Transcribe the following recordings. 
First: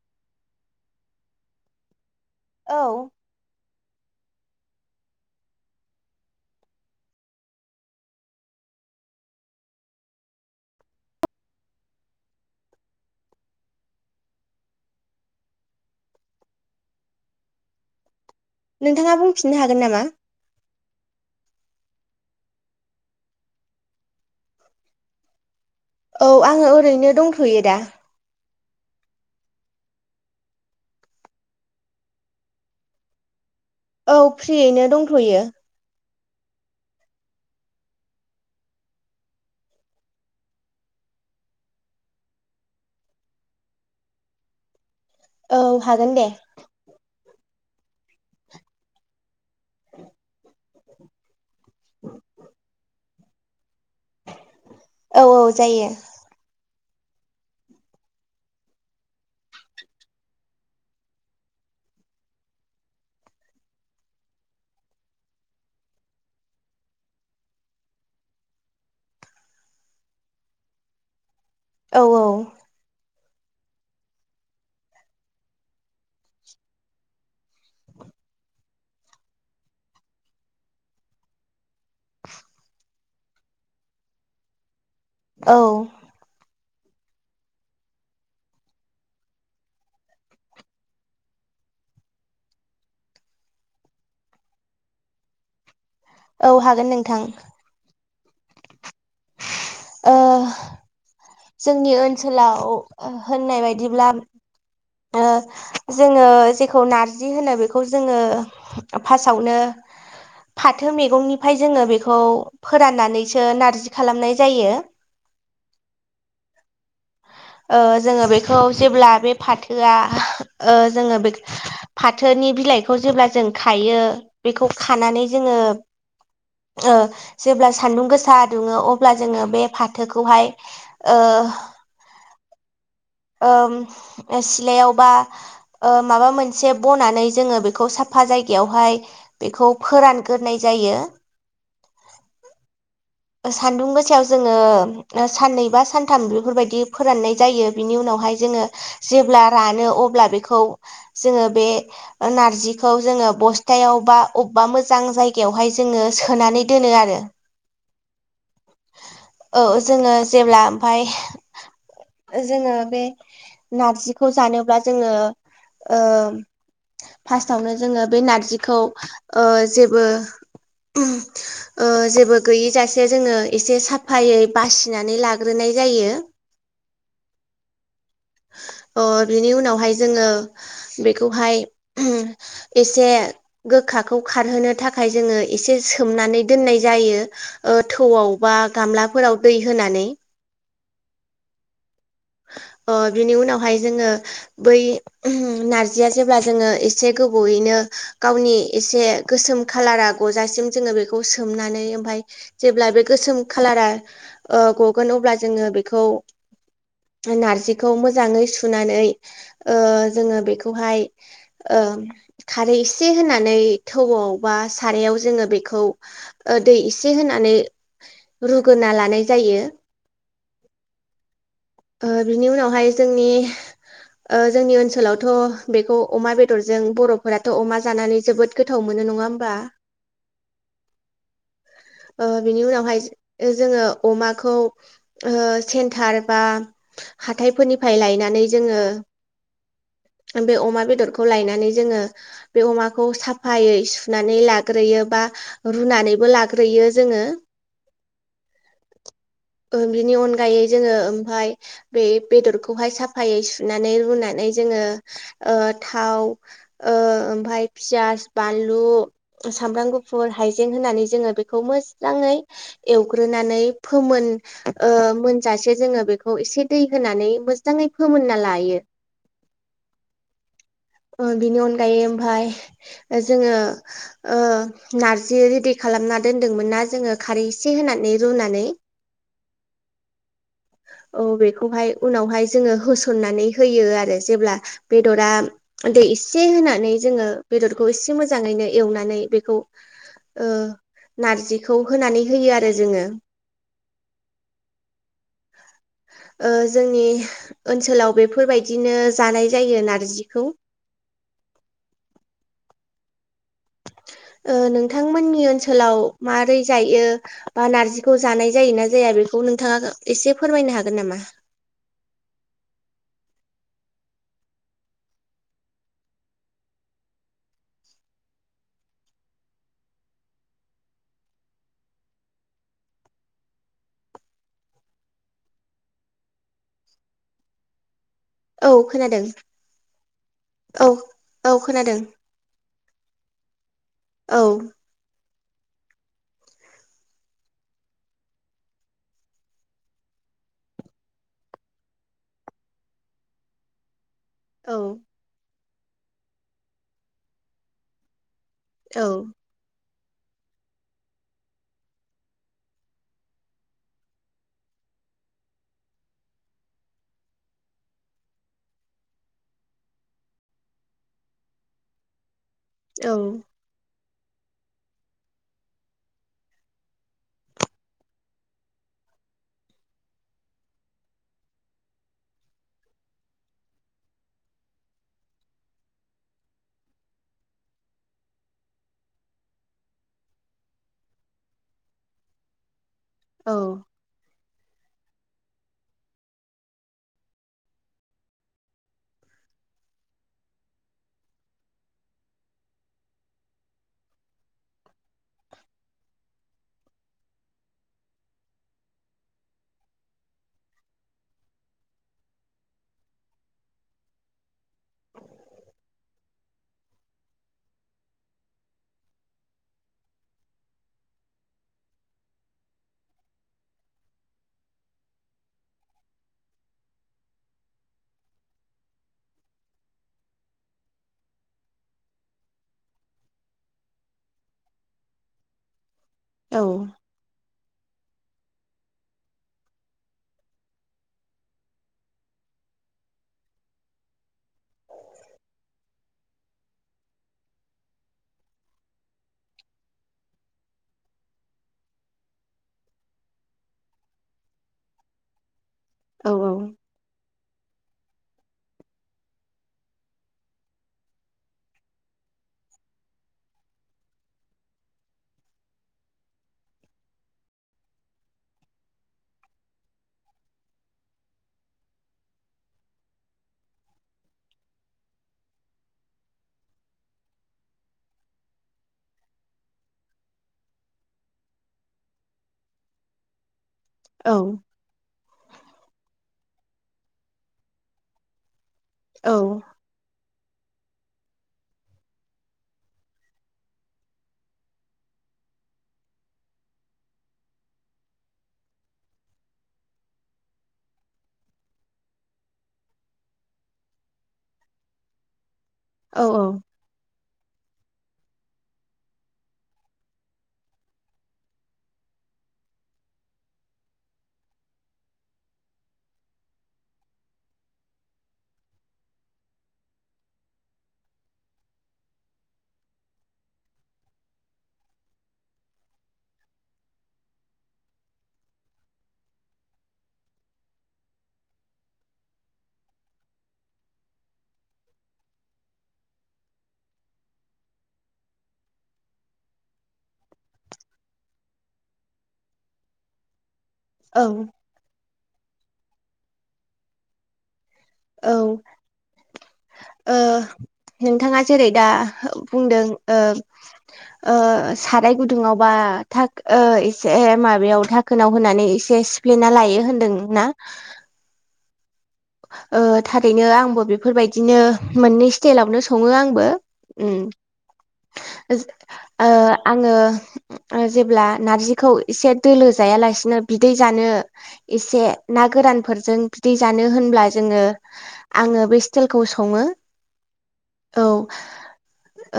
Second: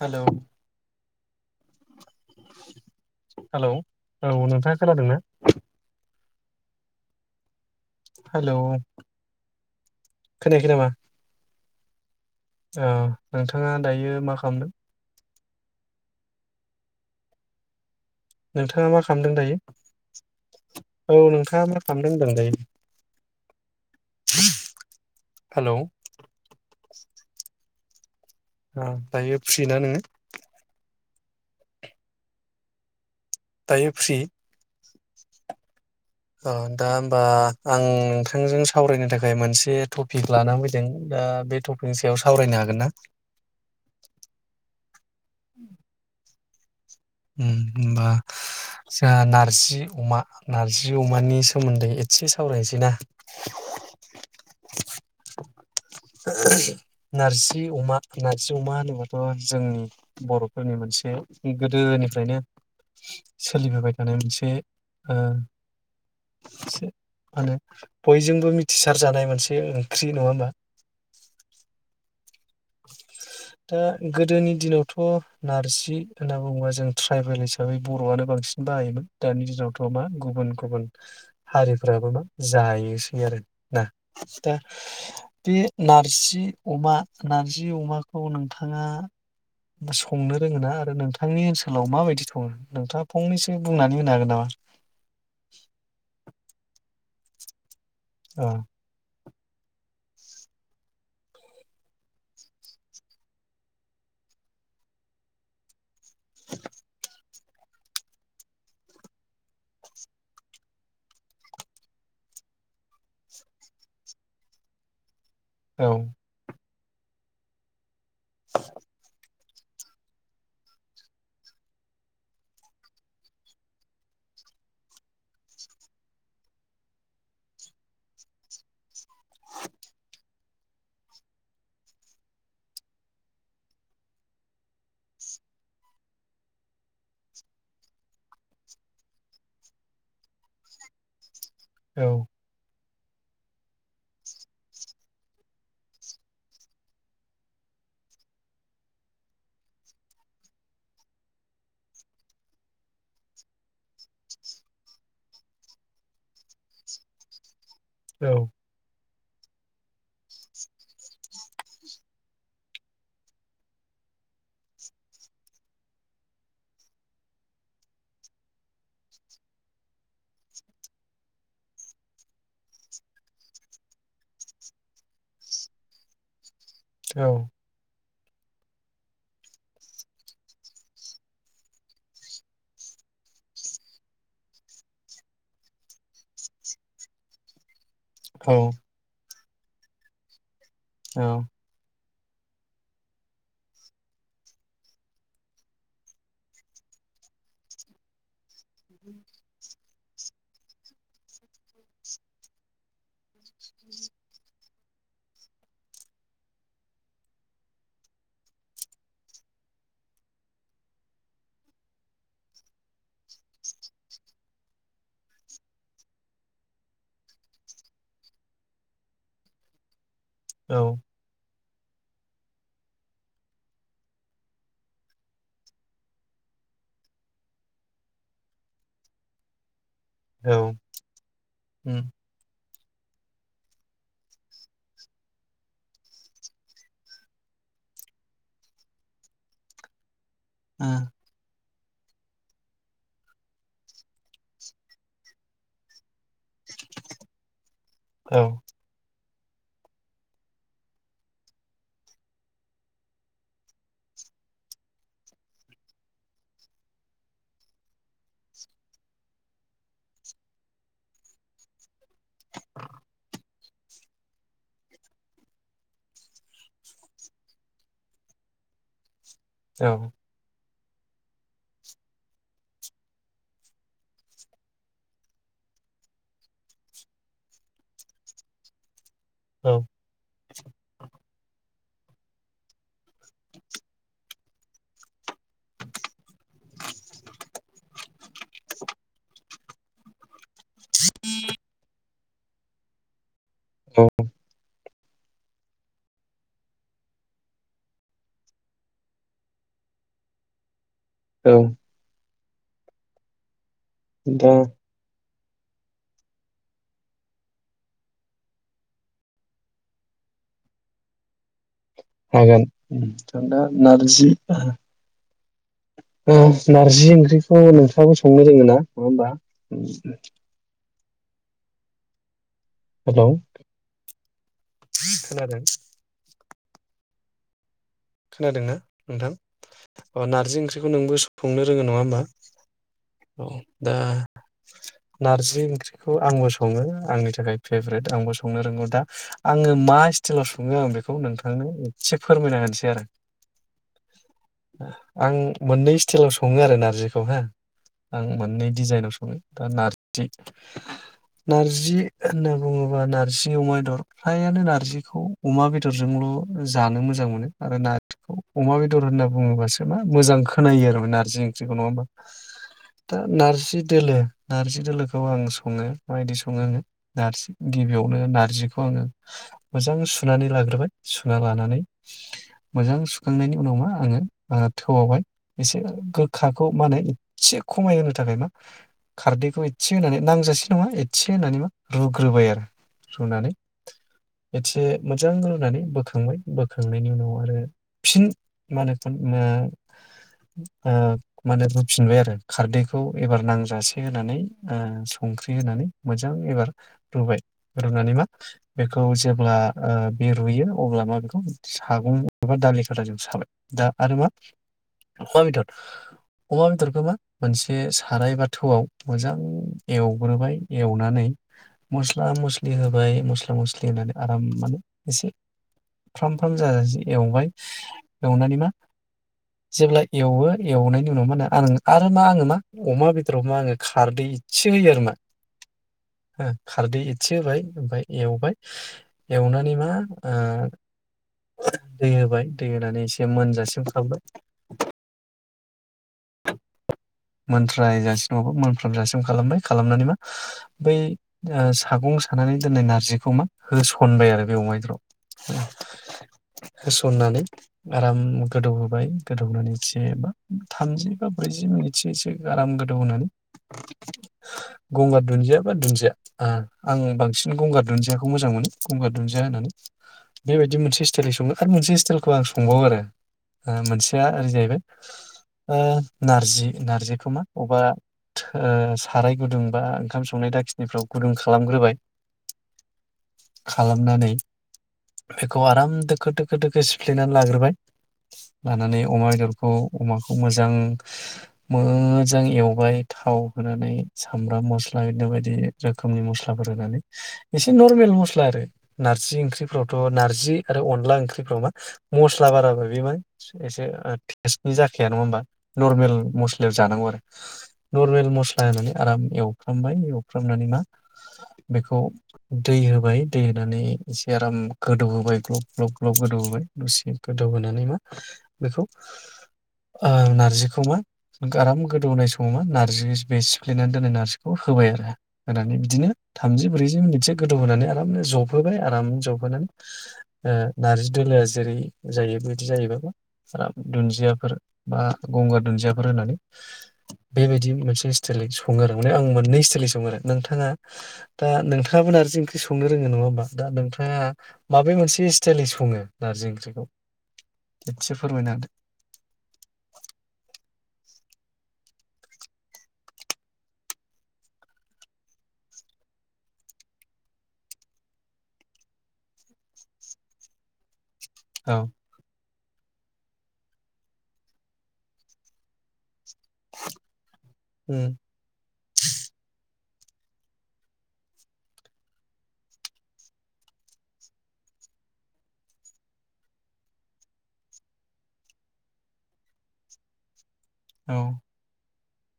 Hello औ। Hello औ नोंथाङा खोनादों ना? हेलौ खोनायाखै नामा? ओ नोंथाङा दायो मा खामदों? मा नोंथाङा खालामदों दायो बुंफिननो हागोन नामा? औ नोंथाङा मा खामदों होनदों दायो? [inaudible] औ आङो ओरैनो दंथ'यो दा। आ दायो फ्रि ना नोङो? दायो फ्रि औ फ्रियैनो दं थ'यो। अ दा होमबा आं नोंथांजों सावरायनो थाखाय मोनसे थपिक लानानै फैदों दा बे थपिकनि सायाव सावरायनो हागोन ना? औ हागोन दे। ओम होमबा आदसा नार जि अमा नार्जि अमानि सोमोन्दै एसे सावरायनोसै ना? औ औ जायो [inaudible] नारजि अमा नारजि अमा होनोबाथ' जोंनि बर'फोरनि मोनसे गो दोनिफ्रायनो सोलिबोबाय थानाय मोनसे ओ मा होनो? बयजोंबो मिथिसार जानाय मोनसे ओंख्रि। नङा होमबा? अ दा गोदोनि दिनावथ' नारजि होनना बुङोबा जों ट्राइबेल हिसाबै बर'आनो बांसिन बाहायोमोन दानि दिनावथ' मा गुबुन गुबुन हारि फोराबो मा जायो ए आरोना खिथा। बे औ नारजि। अमा। नारजि अमाखौ नोंथाङा संनो रोङोना आरो नोंथांनि ओनसोलाव माबायदि सङो नोंथाङा फंनैसो बुंनानै होनो हागोन नामा? औ हागोन नोंथां। औ। ओ। जोंनि ओनसोलाव होननाय बायदिब्ला ओ। जोङो जेखौ नार जि होनो बेखौ जोङो फासावनो फाथो मैगंनिफ्राय जोङो बेखौ फोराननानैसो नारजि खालामनाय जायो। औ। ओ जोङो बेखौ जेब्ला बे फाथो थोआ ओ जोङो बे फाथोनि बिलाइखौ जेब्ला जों खायो बेखौ खानानै जोङो ओ जेब्ला सानदुं गोसा दुङो अब्ला जोङो बे फाथोखौहाय ओ ओम सिलायाव बा ओ माबा मोनसे बनानै जोङो बेखौ साफा जायगायावहाय बेखौ फोरानगोरनाय जायो। औ। सान्दुं गोसायाव जोङो साननै बा सानथाम बेफोरबायदि फोराननाय जायो बिनि उनावहाय जोङो जेब्ला रानो अब्ला बेखौ जोङो बे नारजिखौ जोङो बस्थायाव बा अबेबा मोजां जायगायावहाय जोङो सोनानै दोनो आरो। औ। औ जोङो जेब्ला ओमफाय जोङो बे नारजिखौ जानोब्ला जोङो ओ फास्टआवनो जोङो बे नारजिखौ ओ जेबो ओहोम ओ जेबो गैयि जास से जोङो एसे साफायै बासिनानै लाग्रोनाय जायो। औ। अ बिनि उनावहाय जोङो बेखौहाय ओहोम एसे गोखाखौ खारहोनो थाखाय जोङो एसे सोमनानै दोननाय जायो ओ थौआव औ बा गामलाफोराव दै होनानै। औ। ओ बिनि उनावहाय जोङो बै ओहोम नारजिया जेब्ला जोङो एसे गोबावयैनो गावनि एसे गोसोम खालारा गजासिम जोङो बेखौ सोमनानै ओमफाय जेब्ला बे गोसोम खालारा ओ गगोन अब्ला जोङो बेखौ नारजिखौ मोजाङै सुनानै ओ जोङो बेखौहाय ओ खारै एसे होनानै थौआव बा सारायाव जोङो बेखौ ओ दै एसे होनानै रुगोरना लानाय जायो। औ। ओ बिनि उनावहाय जोंनि ओ जोंनि ओनसोलावथ' बेखौ अमा बेदरजों बर'फोराथ' अमा जानानै जोबोद गोथाव मोनो नङा होमबा? औ। ओ बिनि उनाव बेहायज जोङो अमाखौ ओ सेन्टार बा हाथाइफोरनिफ्राय लायनानै जोङो बे अमा ओ बेदरखौ लायनानै ज जोङो बे अमाखौ साफायै सुनानै लाग्रोयो बा रुनानैबो लाग ग्रोयो जोङो। [inaudible] औ ओ बिनि अनगायै जोङो ओमफाय बे बेदरखौहाय साफायै सुनानै रुनानै जोङो ओ थाव ओ ओमफाय पियास, बानलु, सामब्राम गुफुर, हायजें होनानै जोङो बेख खौ मोजाङै एवग्रोनानै फोमोन ओ मोनजासे जोङो बेखौ एसे दै होनानै मोजाङै फोमोनना लायो। औ। ओ बिनि अनगायै ओमफाय जोङो ओ नारजि रेडि खालामना दोनदोंमोन ना जोङो खारै होनानै रुनानै औ। औ बेखौहाय उनावहाय जोङो होस'ननानै होयो आरो जेब्ला बेदरा दै एसे होनानै जोङो बेदरखौ एसे मोजाङैनो एवनानै बेखौ ओ नारजिखौ होनानै होयो आरो जोङो। औ। ओ जोंनि ओनसोलाव बेफोरबायदिनो जानाय जायो नारजिखौ। औ। दा ओ नोंथांमोननि ओन ओनसोलाव मारै जायो बा नारजिखौ जानाय जायो ना जाया बेखौ नोंथाङा एसे फोरमायनो हागोन नामा। हागोन आं दा नारजि। ओ नारजि ओंख्रिखौ नोंथाङाबो संनो रोङो ना नङा होमबा। हेलौ। [unintelligible] खोनादों। औ खोनादोंना खोनादों नोंथां अ नारजि ओंख्रिखौ औ नोंबो औ संनो रोङो नङा खोनादों होमबा औ दा। औ नारजि ओंख्रिखौ आंबो सङो आंनि थाखाय फेभरेट आंबो संनो रोंगौ दा आङो मा स्टाइलाव सङो आं बेखौ नोंथांनो एसे फोरमायना होनोसै। देर औ आं। मोननै स्टाइलाव सङो आरो नारजिखौ हो आं मोन। सनाय डिजाइनाव सङो औ दा नारो थ नारजि होनना बुङोब्ला नारजि अमा बेदर फ्रायानो नारजिखौ अमा बेदरजोंल' जानो मोजां मोनो। आरो नारजिखौ अमा बेदर होनना बुङोबासो मा मोजां खोनायो आरो नारजि ओंख्रिखौ नङा होमबा। दा नारजि दोलोे। नार्जि दोलोखौ आं सङो माबायदि सङो आङो नारजि गिबियावनो नार्जिखौ आङो मोजां सुनानै लाग्रोबाय सुना लानानै। मोजां सुखांनायनि उनाव मा आङो ओ थौआवहाय एसे गोखाखौ मा होनो एसे खमाय होनो थाखाय मा खारदैखौ एसे होनानै नांजासे नङा एसे होनानै मा रुग्रोबाय आरो। सुनानै। औ एसे मोजां रुनानै बोखांबाय बोखांनायनि उनाव। आरो फिन मा होनो माने ओ रुफिनबाय आरो खारदैखौ एबार नांजासे होनानै संख्रि होनानै मोजां एबार रुबाय रुनानै मा बेखौ जेब्ला ओ बे रुयो अब्ला मा बेखौ सागं। बेबा दालि खाथाजों सालाय दा आरो मा। अमा बेदर। अमा बेदरखौ मा मोनसे साराय बा थौआव मोजां एवग्रोबाय एवनानै मस्ला मस्लि होबाय मस्ला मस्लि होनानै आराम मान एसे फ्राम फ्राम जाजासै। एवबाय एवनानै मा जेब्ला एवो एवनायनि उनाव मा होनो आं आरो मा आङो मा अमा बेदराव मा आङो खारदै इसे होयो आरो मा। हो औ खारदै एसे होबाय। ओमफाय एवबाय एवनानै मा ओ। दै होबाय दै होनानै एसे मोनजासिम खालामबाय। मोनथ्रायजासिमबावो मोनफ्रामजासिम खालामबाय खालामनानै मा बैओ सागं सानानै दोननाय नारजिखौ मा होसनबाय आरो बे अमायद्र'। औ हो सननानै आराम गोदौ होबाय गोदौनानै एसे बा थामजि बा ब्रैजि मिनिट। एसे एसे आराम गोदौ होनानै गंगार दुन्दिया बा दुन्दिया आं बांसिन गंगार दुन्दियाखौ मोजां मोनो गंगार दुन्दिया होननानै बेबायदि मोनसे स्टाइलै सङो आरो मोनसे स्टाइलखौ आं संबावो आरो मोनसेया ओरै जाहैबाय ओ नारजि। नारजिखौ मा अबेबा ओ साराय गुदुं बा ओंखाम संनाय दाखिनिफ्राव गुदुं खालामग्रोबाय। खालामनानै औ बेखौ आराम दोखो-दो दोखो-दोखो सिफ्लेनानै लाग्रोबाय लानानै अमा औ बेदरखौ अमाखौ मोजां मोजां एवबाय थाव होनानै सामब्राम मस्ला बिदिनो बायदि रोखोमनि मस्लाफोर होनानै एसे नरमेल मस्ला आरो नारजि ओंख्रिफ्रावथ' नार्जि आरो अनला ओंख्रिफ्राव मा मस्ला बाराबा बे मा एसे टेस्टबो जाखाया नङा होमबा। नरमेल औ मस आरो नरमेल मस्ला होनानै आराम एवफ्रामबाय एवफ्रामनानै मा बेखौ दै होबाय दै होनानै एसे आराम गोदौ होबाय ग्लब-ग्लब गोदौ होबाय दसे गोदौहानै मा बेखौ ओ नारजिखौ मा आराम गोदौ होनाय समाव मा नारजि बे सिफ्लेनानै दोननाय नारजिखौ होबाय आरो होनानै बिदिनो थामजि ब्रैजि मिनिटसो गोदौहोनानै आरामनो जबहोबाय आराम जबहोनानै नार्जि दोलोआ जेरै जायो बेदि जायोबाबो आराम दुन्दियाफोर बा गंगार दुन्दिया फोर होनानै बेबायदि मोनसे स्टाइलनि सङो आरो माने आं मोननै स्टाइलनि सङो आरो नोंथाङा दा नोंथाङाबो नारजि ओंख्रि संनो रोङो नङा होमबा। दा नोंथाङा औ माबे मोनसे स्टाइलनि सङो नारजि ओंख्रिखौ एसे फोरमायना होदो औ ओ नोंथाङा जेरै दा बुंदों ओ ओ साराय गुदुङाव बा एसे माबायाव धाखोनाव होनानै एसे सिफ्लेना लायो होनदोंना। औ ओ थारैनो आंबो बेफोरबायदिनो मोननै स्टाइलावनो सङो आं बो अम उम ओ आंङो ओ जेब्ला नारजिखौ एसे दोलो जायालासिनो बिदै जानो एसे ना गोरानफोरजों बिदै जानो होन ब्ला जोंङो आंङो बै स्ताइलखौ सङो। औ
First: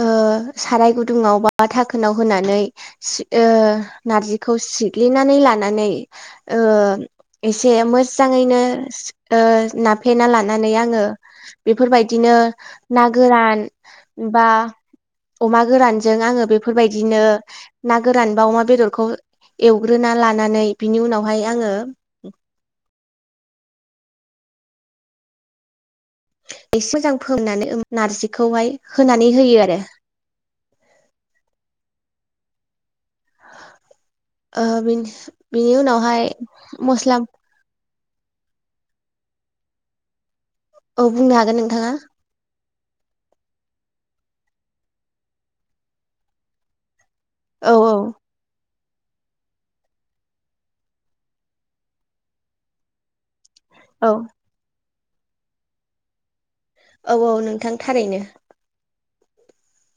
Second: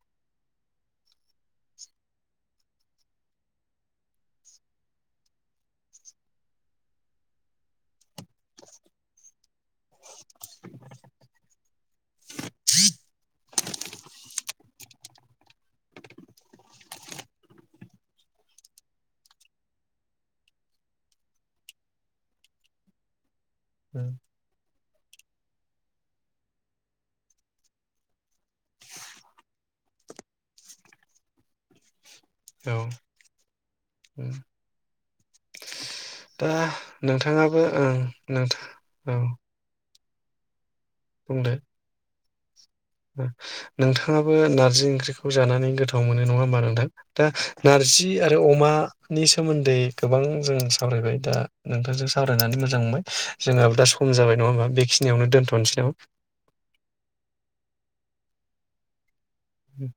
ओ साराय गुदुङाव बा थाखोनाव होनानै सि ओ नारजिखौ सिग्लिनानै लानानै ओ एसे मोजाङैनो ओ नाफ्लेना लानानै आंङो बेफोरबायदिनो ना गोरान बा अमा गोरानजों आंङो बेफोरबायदिनो ना गोरान बा अमा बेदरखौ एवग्रोना लानानै बिनि उनावहाय आंङो औ एसे मोजां फोमोननानै नार्जिखौहाय होनानै होयो आरो। औ उम ओ बि बिनि उनाव दा नोंथाङाबो ओं नोंथां औ औ बुंनो बुंदो हागोन नोंथाङा नोंथाङाबो नारजि ओंख्रिखौ जानानै गोथाव मोनो नङा होमबा नोंथां दा औ नारजि आरो अमा नि सोमोन्दै गोबां जों सावरायबाय दा नोंथांजों सावरायनानै मोजां मोनबाय। जोंनाबो दा औ सम जाबाय नङा होनबा बि खिनियावनो दोन्थ'नोसै नामा। औ औ नोंथां थारैनो अम